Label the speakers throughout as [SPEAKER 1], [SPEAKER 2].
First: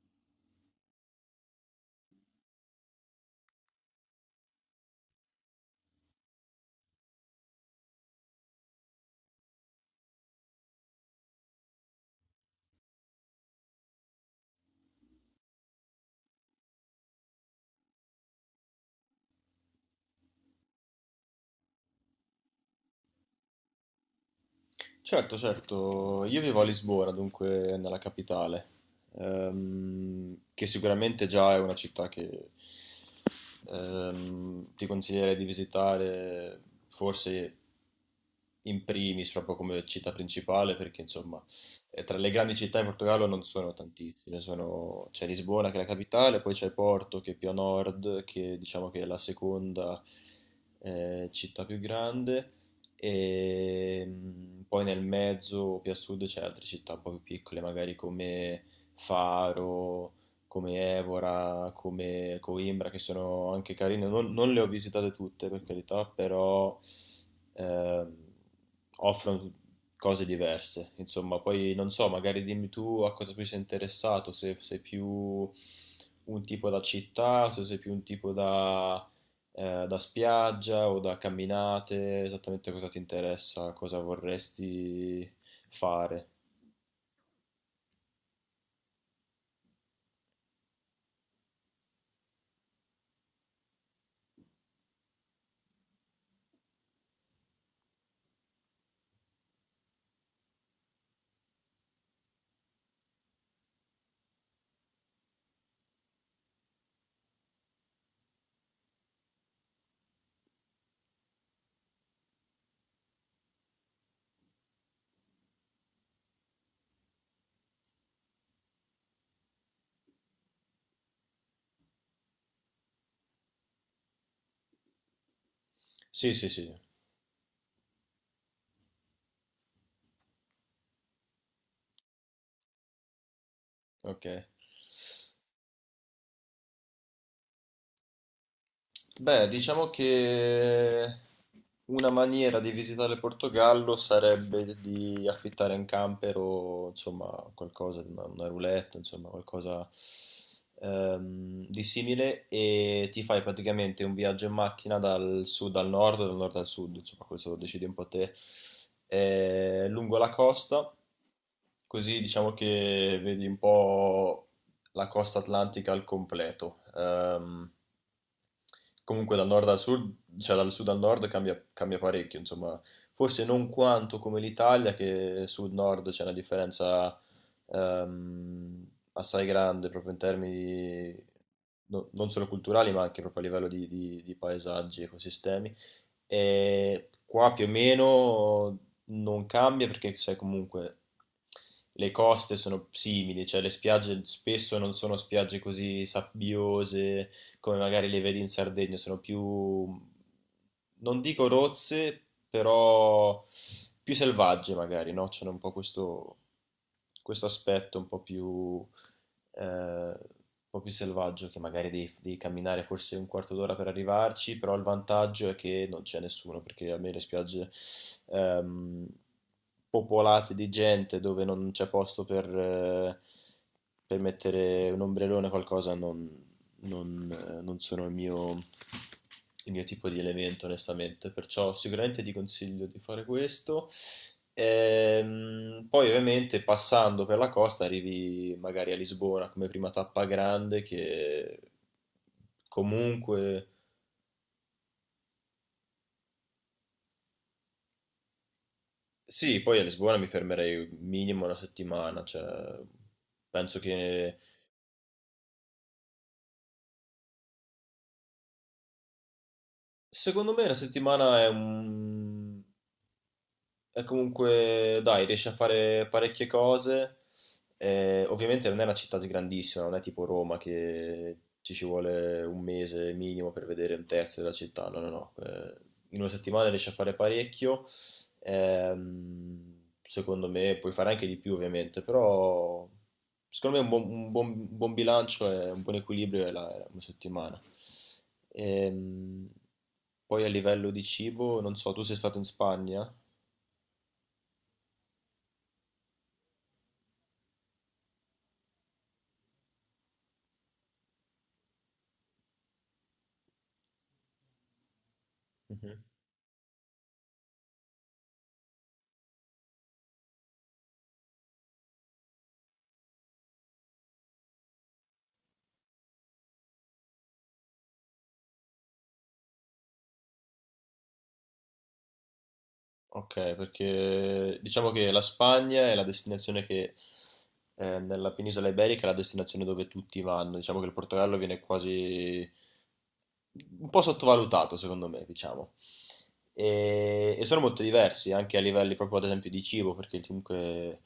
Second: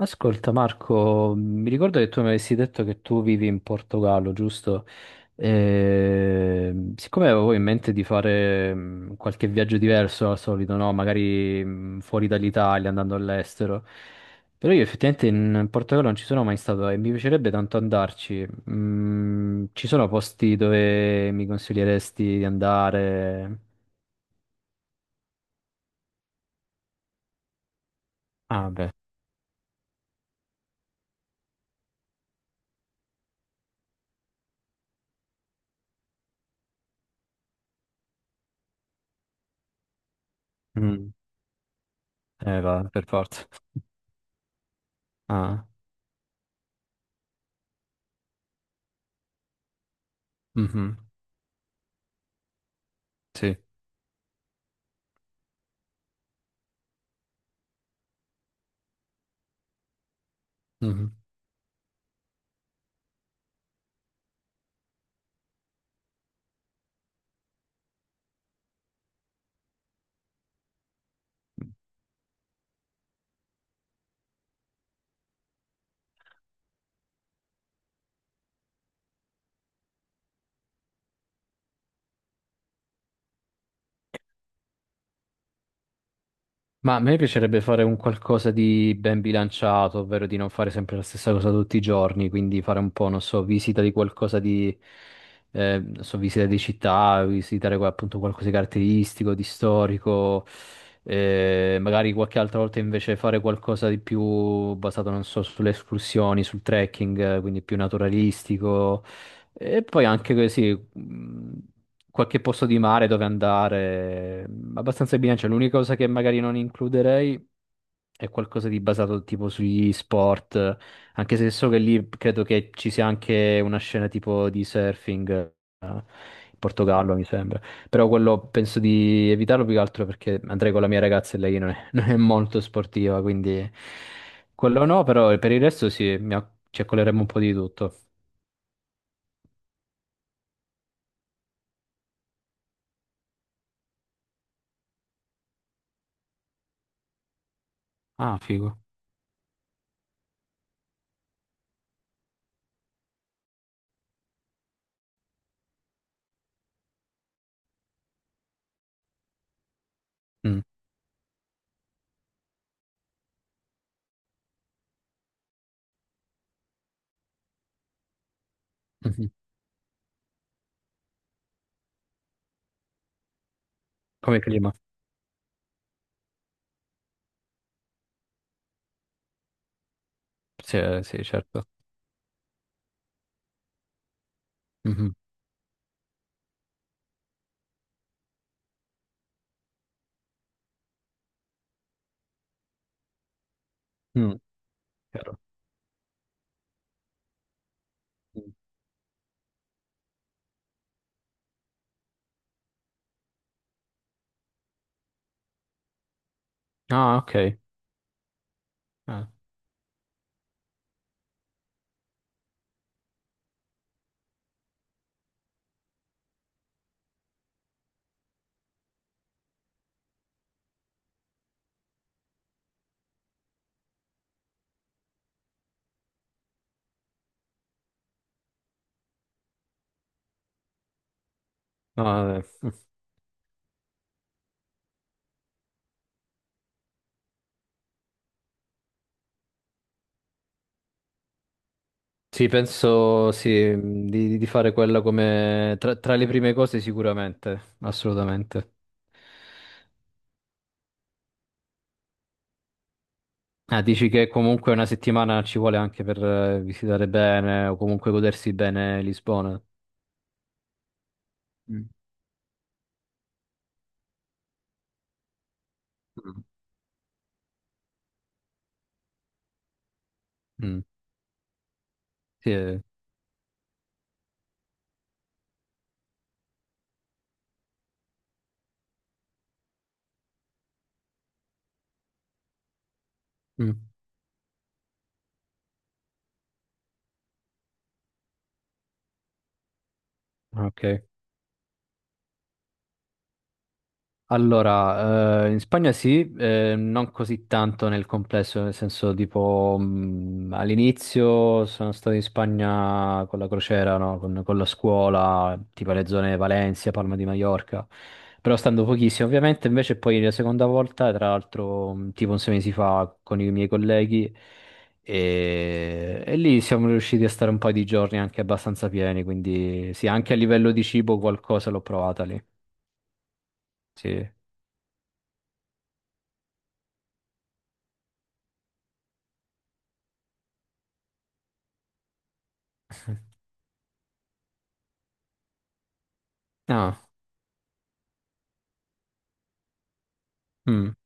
[SPEAKER 1] Ascolta Marco, mi ricordo che tu mi avessi detto che tu vivi in Portogallo, giusto? Siccome avevo in mente di fare qualche viaggio diverso al solito, no? Magari fuori dall'Italia, andando all'estero, però io effettivamente in Portogallo non ci sono mai stato e mi piacerebbe tanto andarci. Ci sono posti dove mi consiglieresti di andare?
[SPEAKER 2] Certo, certo, io vivo a Lisbona, dunque nella capitale,
[SPEAKER 1] Ah, beh,
[SPEAKER 2] che sicuramente già è una città che... ti consiglierei di visitare forse in primis proprio come città principale, perché
[SPEAKER 1] mm.
[SPEAKER 2] insomma tra le grandi città in
[SPEAKER 1] Va, per
[SPEAKER 2] Portogallo non
[SPEAKER 1] forza.
[SPEAKER 2] sono tantissime, c'è
[SPEAKER 1] Ah,
[SPEAKER 2] Lisbona, che è la capitale, poi c'è Porto, che è più a nord, che diciamo che è la seconda
[SPEAKER 1] mhm,
[SPEAKER 2] città più grande,
[SPEAKER 1] sì.
[SPEAKER 2] e poi nel mezzo più a sud c'è altre città un po' più piccole magari come Faro, come
[SPEAKER 1] Mhm.
[SPEAKER 2] Evora, come Coimbra, che sono anche carine. Non le ho visitate tutte, per carità, però ehm, offrono cose diverse. Insomma, poi non so, magari dimmi tu a cosa più sei interessato, se sei più un tipo da città, se sei più un tipo da, da spiaggia o da camminate, esattamente cosa ti interessa, cosa vorresti fare.
[SPEAKER 1] Ma a me piacerebbe fare un qualcosa di ben bilanciato, ovvero di non fare sempre la stessa cosa tutti i giorni, quindi fare un po', non so, visita di qualcosa di, non so, visita di città, visitare appunto qualcosa di caratteristico, di storico, magari qualche altra volta invece fare qualcosa di più basato, non so, sulle escursioni, sul trekking, quindi più naturalistico. E poi anche così mh, qualche posto di mare dove andare, abbastanza in bilancia. L'unica cosa che magari non includerei è qualcosa di basato tipo sugli sport, anche se so che lì credo che ci sia anche una scena tipo di surfing, in
[SPEAKER 2] Sì, sì, sì,
[SPEAKER 1] Portogallo mi sembra. Però quello penso di evitarlo più che altro perché andrei con la mia ragazza e lei non è, non è molto sportiva, quindi
[SPEAKER 2] ok.
[SPEAKER 1] quello no, però per il resto sì, ci accoleremo un po' di tutto.
[SPEAKER 2] Beh, diciamo che una maniera di visitare il Portogallo sarebbe di affittare un camper o insomma qualcosa, una,
[SPEAKER 1] Ah,
[SPEAKER 2] una
[SPEAKER 1] figo.
[SPEAKER 2] roulette, insomma qualcosa di simile, e ti fai praticamente un viaggio in macchina dal sud al nord, dal nord al sud, insomma questo lo decidi un po' te, lungo la
[SPEAKER 1] Mm.
[SPEAKER 2] costa, così diciamo che vedi un po' la costa atlantica al completo.
[SPEAKER 1] Mhm.
[SPEAKER 2] Comunque dal nord al sud, cioè dal sud al nord cambia, cambia parecchio, insomma, forse non quanto come
[SPEAKER 1] Come clima?
[SPEAKER 2] l'Italia, che sud-nord c'è una differenza ehm, assai grande proprio in termini
[SPEAKER 1] Sì, sì, certo.
[SPEAKER 2] non solo culturali, ma anche proprio a livello di, di paesaggi,
[SPEAKER 1] Mhm,
[SPEAKER 2] ecosistemi. E qua più o meno non cambia, perché sai comunque le coste sono simili, cioè le spiagge
[SPEAKER 1] mm,
[SPEAKER 2] spesso non sono
[SPEAKER 1] chiaro.
[SPEAKER 2] spiagge così sabbiose come magari le vedi in
[SPEAKER 1] Mm.
[SPEAKER 2] Sardegna, sono più, non dico rozze, però più selvagge magari, no? C'è un po' questo,
[SPEAKER 1] Ah, ok.
[SPEAKER 2] questo aspetto
[SPEAKER 1] Ah,
[SPEAKER 2] un po' più selvaggio, che magari devi, devi camminare forse un quarto d'ora per arrivarci, però il vantaggio è che non c'è nessuno, perché a me le spiagge ehm, popolate di gente dove non c'è posto per mettere un ombrellone o qualcosa non, non sono il mio tipo di elemento, onestamente, perciò
[SPEAKER 1] no,
[SPEAKER 2] sicuramente ti
[SPEAKER 1] vabbè. Mm.
[SPEAKER 2] consiglio di fare questo. Poi ovviamente passando per la costa arrivi magari a Lisbona come prima tappa grande, che
[SPEAKER 1] Sì, penso sì,
[SPEAKER 2] comunque
[SPEAKER 1] di fare quella come tra le prime cose sicuramente, assolutamente.
[SPEAKER 2] sì, poi a Lisbona mi fermerei minimo una settimana, cioè penso
[SPEAKER 1] Ah, dici che
[SPEAKER 2] che
[SPEAKER 1] comunque una settimana ci vuole anche per visitare bene o comunque godersi bene Lisbona.
[SPEAKER 2] secondo me una settimana è
[SPEAKER 1] Mm.
[SPEAKER 2] un... E comunque, dai, riesce a fare
[SPEAKER 1] Mm.
[SPEAKER 2] parecchie cose. Ovviamente non è una città grandissima, non è tipo Roma,
[SPEAKER 1] Mm,
[SPEAKER 2] che ci vuole
[SPEAKER 1] sì,
[SPEAKER 2] un
[SPEAKER 1] eh.
[SPEAKER 2] mese minimo per vedere un terzo della città. No, no, no. In una settimana riesce a fare parecchio. Secondo me puoi fare anche di più, ovviamente, però
[SPEAKER 1] Mm,
[SPEAKER 2] secondo me un buon, un buon bilancio e un buon equilibrio è, è una settimana. Ehm, Poi a
[SPEAKER 1] ah,
[SPEAKER 2] livello di
[SPEAKER 1] ok.
[SPEAKER 2] cibo, non so, tu sei stato in Spagna?
[SPEAKER 1] Allora, in Spagna sì, non così tanto nel complesso, nel senso tipo all'inizio sono stato in Spagna con la crociera, no? Con la scuola, tipo le zone Valencia, Palma di Mallorca, però stando pochissimo ovviamente, invece poi la seconda volta, tra l'altro tipo un 6 mesi fa con i miei colleghi e lì siamo riusciti a stare un paio di giorni anche abbastanza pieni, quindi sì, anche a livello di cibo qualcosa l'ho provata lì,
[SPEAKER 2] Ok,
[SPEAKER 1] sì.
[SPEAKER 2] perché diciamo che la Spagna è la destinazione che nella penisola iberica è la destinazione dove tutti vanno. Diciamo che il Portogallo viene quasi un po' sottovalutato, secondo me, diciamo.
[SPEAKER 1] Ah.
[SPEAKER 2] E sono molto diversi anche a livelli proprio ad esempio di cibo, perché
[SPEAKER 1] Mm.
[SPEAKER 2] comunque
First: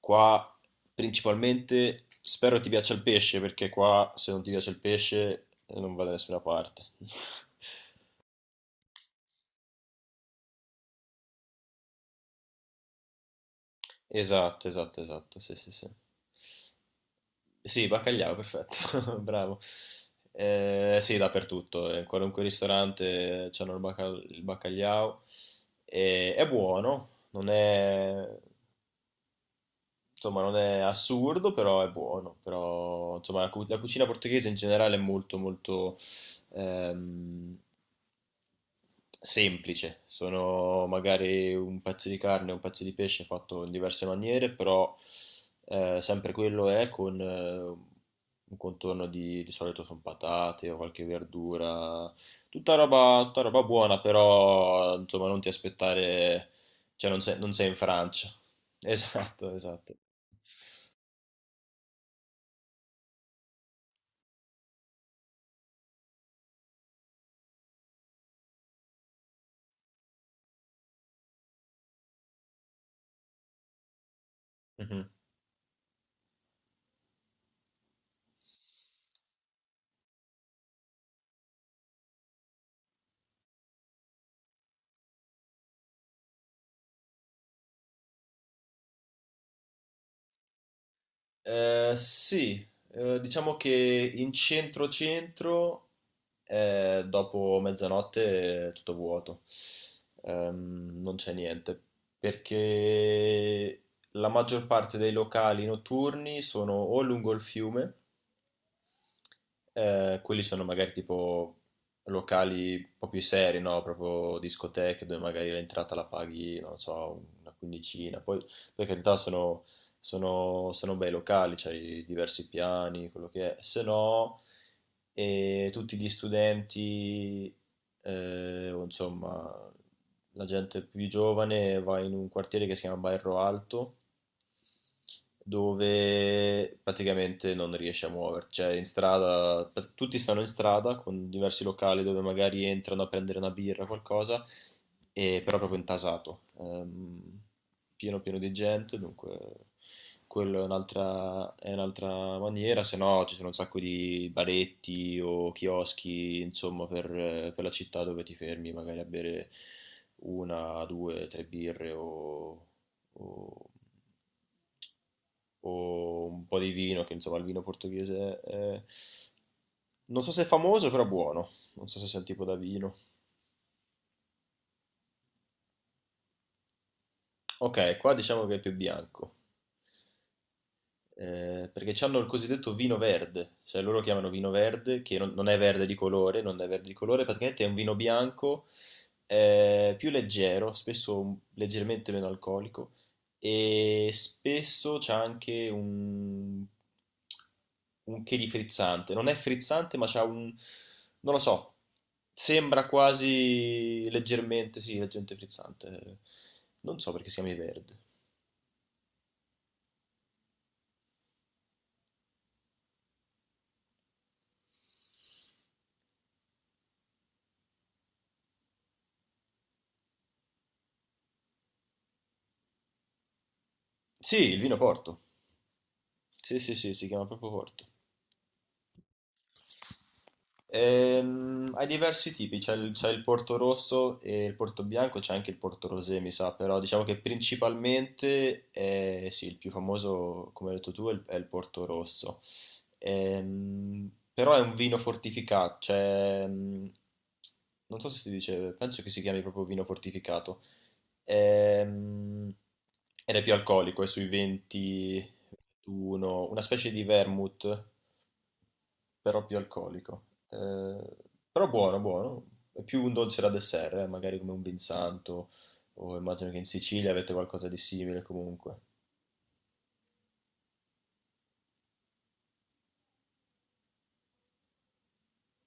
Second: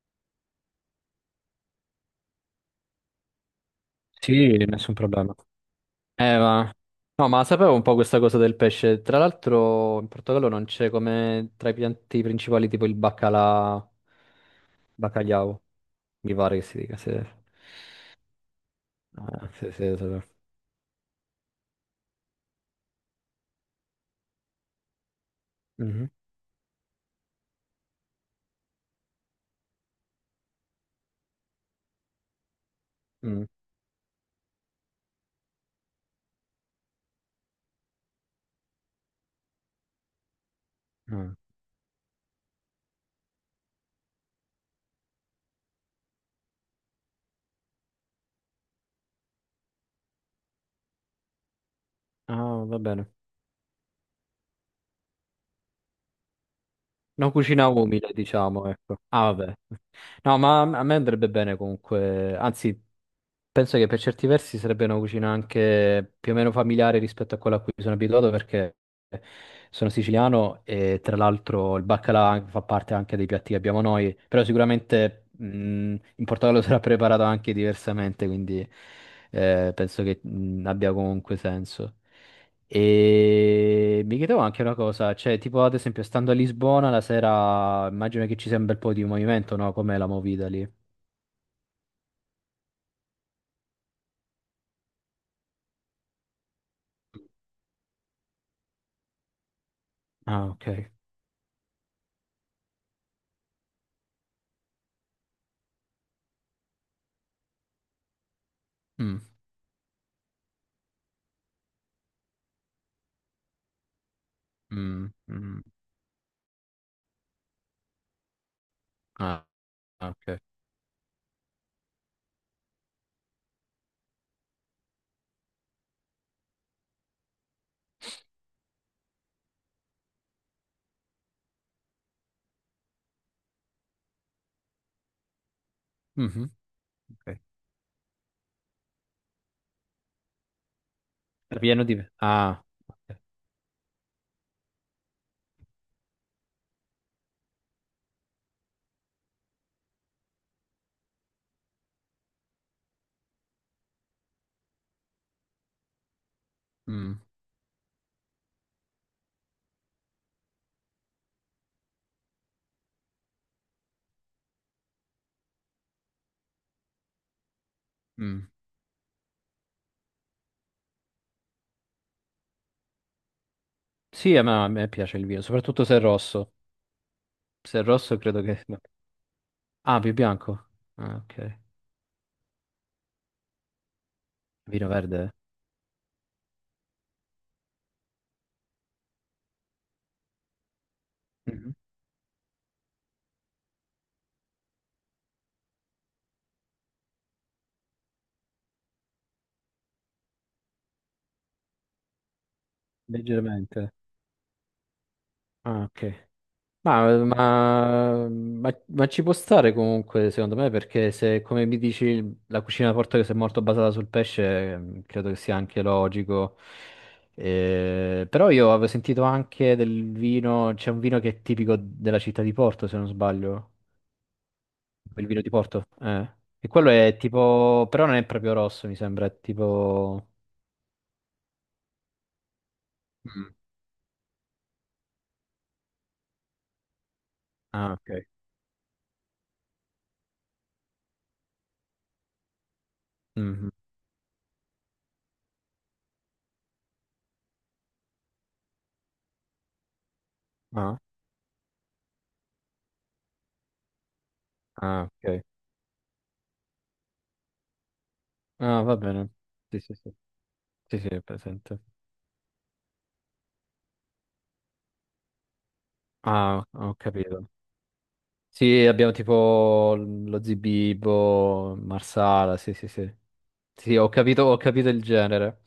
[SPEAKER 2] qua principalmente spero ti piaccia il pesce, perché qua se non ti
[SPEAKER 1] Sì,
[SPEAKER 2] piace il
[SPEAKER 1] nessun problema.
[SPEAKER 2] pesce, non va da
[SPEAKER 1] Eh,
[SPEAKER 2] nessuna
[SPEAKER 1] ma...
[SPEAKER 2] parte.
[SPEAKER 1] No, ma sapevo un po' questa cosa del pesce. Tra l'altro, in Portogallo non c'è come tra i pianti principali tipo il baccalà,
[SPEAKER 2] Esatto, esatto, esatto, sì,
[SPEAKER 1] bacalhau,
[SPEAKER 2] sì, sì.
[SPEAKER 1] mi pare che si dica. Se...
[SPEAKER 2] Sì, bacalliao, perfetto,
[SPEAKER 1] Ah,
[SPEAKER 2] bravo.
[SPEAKER 1] se, se, se-
[SPEAKER 2] Sì, dappertutto, in qualunque ristorante c'hanno il, il bacalliao.
[SPEAKER 1] Mhm.
[SPEAKER 2] È buono, non è, insomma, non è assurdo, però è buono. Però, insomma,
[SPEAKER 1] Mm,
[SPEAKER 2] la, la cucina portoghese in generale è molto, molto ehm, semplice, sono
[SPEAKER 1] mm.
[SPEAKER 2] magari un pezzo di carne, un pezzo di pesce fatto in diverse maniere, però sempre quello è con un contorno di solito sono patate o qualche verdura,
[SPEAKER 1] Ah, va bene.
[SPEAKER 2] tutta roba buona, però insomma non ti aspettare, cioè non
[SPEAKER 1] Una
[SPEAKER 2] sei, non sei
[SPEAKER 1] cucina
[SPEAKER 2] in
[SPEAKER 1] umile,
[SPEAKER 2] Francia.
[SPEAKER 1] diciamo, ecco. Ah,
[SPEAKER 2] Esatto,
[SPEAKER 1] vabbè.
[SPEAKER 2] esatto.
[SPEAKER 1] No, ma a me andrebbe bene comunque. Anzi, penso che per certi versi sarebbe una cucina anche più o meno familiare rispetto a quella a cui sono abituato perché sono siciliano e tra l'altro il baccalà fa parte anche dei piatti che abbiamo noi, però
[SPEAKER 2] Mhm.
[SPEAKER 1] sicuramente in Portogallo sarà preparato anche diversamente, quindi penso che abbia comunque senso. E mi chiedevo anche una cosa, cioè tipo ad esempio stando a Lisbona la sera immagino che ci sia un bel po' di movimento, no? Com'è la movida lì?
[SPEAKER 2] Sì, diciamo che in centro-centro, dopo mezzanotte è tutto vuoto.
[SPEAKER 1] Ah, ok.
[SPEAKER 2] Non c'è niente, perché la maggior parte dei locali notturni sono o lungo il fiume,
[SPEAKER 1] Mm.
[SPEAKER 2] quelli sono magari tipo locali un po' più seri, no? Proprio discoteche
[SPEAKER 1] Mm,
[SPEAKER 2] dove magari
[SPEAKER 1] mm.
[SPEAKER 2] l'entrata la paghi, non so, una quindicina. Poi, per carità,
[SPEAKER 1] Ah, ah, ok.
[SPEAKER 2] sono bei locali, c'hai diversi piani, quello che è. Se no, tutti gli studenti, o insomma, la gente più giovane va in un quartiere che si chiama Bairro Alto,
[SPEAKER 1] Mhm,
[SPEAKER 2] dove
[SPEAKER 1] ok.
[SPEAKER 2] praticamente non riesci a muoverti, cioè in strada, tutti stanno in strada con diversi locali dove
[SPEAKER 1] Ah,
[SPEAKER 2] magari entrano a
[SPEAKER 1] ok.
[SPEAKER 2] prendere una birra o qualcosa, e però proprio intasato, pieno pieno di gente, dunque quello è è un'altra maniera. Se no ci sono un sacco di baretti o chioschi, insomma,
[SPEAKER 1] Mm,
[SPEAKER 2] per la città, dove ti fermi magari a bere una, due, tre birre o o un po' di vino, che insomma il vino portoghese
[SPEAKER 1] mm.
[SPEAKER 2] è... non so se è famoso, però buono. Non so se sia un tipo da vino.
[SPEAKER 1] Sì, a me, piace il vino, soprattutto se è rosso. Se è
[SPEAKER 2] Ok, qua
[SPEAKER 1] rosso credo
[SPEAKER 2] diciamo che è
[SPEAKER 1] che
[SPEAKER 2] più
[SPEAKER 1] no.
[SPEAKER 2] bianco.
[SPEAKER 1] Ah, più bianco. Ah, ok.
[SPEAKER 2] Perché hanno il cosiddetto vino verde, cioè loro chiamano vino
[SPEAKER 1] Vino
[SPEAKER 2] verde, che non,
[SPEAKER 1] verde?
[SPEAKER 2] non è verde di colore, non è verde di colore, praticamente è un vino bianco, più leggero, spesso
[SPEAKER 1] Mhm.
[SPEAKER 2] leggermente meno alcolico, e spesso c'è anche un che di frizzante, non è frizzante ma c'ha un, non lo so, sembra
[SPEAKER 1] Leggermente.
[SPEAKER 2] quasi leggermente, sì, leggermente
[SPEAKER 1] Ah,
[SPEAKER 2] frizzante,
[SPEAKER 1] ok.
[SPEAKER 2] non so
[SPEAKER 1] Ma,
[SPEAKER 2] perché si chiami verde.
[SPEAKER 1] ma- ma- ma ci può stare comunque, secondo me, perché se, come mi dici, la cucina portoghese è molto basata sul pesce, credo che sia anche logico. Però io avevo sentito anche del vino, c'è un vino che è tipico della città di Porto, se non sbaglio,
[SPEAKER 2] Sì, il vino Porto.
[SPEAKER 1] il vino di Porto.
[SPEAKER 2] Sì,
[SPEAKER 1] E
[SPEAKER 2] sì,
[SPEAKER 1] quello
[SPEAKER 2] sì, si
[SPEAKER 1] è
[SPEAKER 2] chiama proprio Porto.
[SPEAKER 1] tipo, però non è proprio rosso, mi sembra, è tipo.
[SPEAKER 2] Hai diversi tipi, c'è il
[SPEAKER 1] Mm.
[SPEAKER 2] Porto Rosso e il Porto Bianco, c'è anche il Porto Rosé, mi sa, però diciamo che
[SPEAKER 1] Ah, ok.
[SPEAKER 2] principalmente è, sì, il più famoso, come hai detto tu, è il Porto Rosso.
[SPEAKER 1] Mhm.
[SPEAKER 2] Però è un vino fortificato, cioè, non so se si dice, penso che si chiami proprio vino fortificato.
[SPEAKER 1] Ah,
[SPEAKER 2] Ehm, Ed è più alcolico, è sui
[SPEAKER 1] ah,
[SPEAKER 2] 20,
[SPEAKER 1] ok.
[SPEAKER 2] 21, una specie di vermouth
[SPEAKER 1] Ah, va bene.
[SPEAKER 2] però più
[SPEAKER 1] Sì, sì, sì.
[SPEAKER 2] alcolico.
[SPEAKER 1] Sì, sì,
[SPEAKER 2] Eh,
[SPEAKER 1] è
[SPEAKER 2] però
[SPEAKER 1] presente.
[SPEAKER 2] buono, buono. È più un dolce da dessert, magari come un vinsanto, o immagino che in
[SPEAKER 1] Ah, ho
[SPEAKER 2] Sicilia avete
[SPEAKER 1] capito.
[SPEAKER 2] qualcosa di simile comunque.
[SPEAKER 1] Sì, abbiamo tipo lo Zibibbo, Marsala, sì, sì, sì. Sì, ho capito il genere.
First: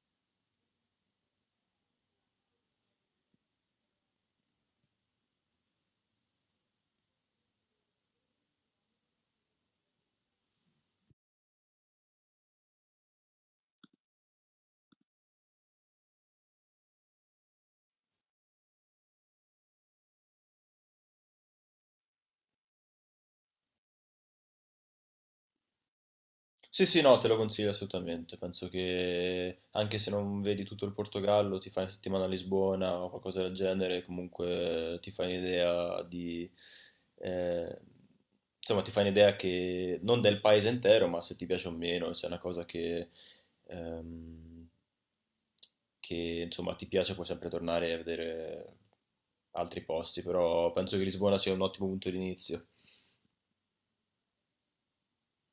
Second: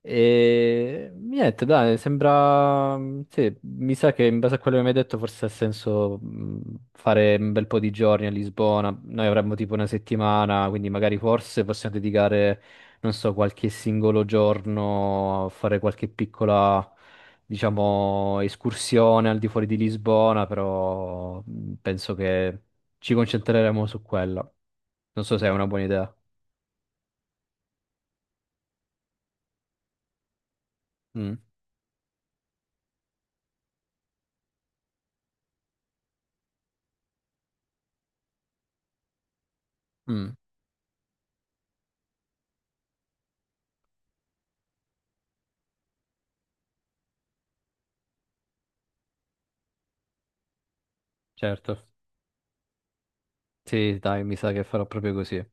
[SPEAKER 1] E niente, dai, sembra. Sì, mi sa che in base a quello che mi hai detto forse ha senso fare un bel po' di giorni a Lisbona. Noi avremmo tipo una settimana, quindi magari forse possiamo dedicare, non so, qualche singolo giorno a fare qualche piccola, diciamo, escursione al di fuori di Lisbona, però penso che ci concentreremo su quella. Non so se è una buona idea.
[SPEAKER 2] Sì, sì, no, te lo consiglio assolutamente. Penso che anche se non vedi tutto il
[SPEAKER 1] Mm.
[SPEAKER 2] Portogallo, ti fai una settimana a Lisbona o qualcosa del genere, comunque ti fai un'idea di... eh, insomma, ti fai un'idea che non
[SPEAKER 1] Mm,
[SPEAKER 2] del paese intero, ma se ti piace o meno, se è una cosa ehm, che insomma ti piace, puoi sempre tornare a vedere altri posti, però penso che Lisbona sia un
[SPEAKER 1] certo.
[SPEAKER 2] ottimo punto di inizio.
[SPEAKER 1] Sì, dai, mi sa che farò proprio così.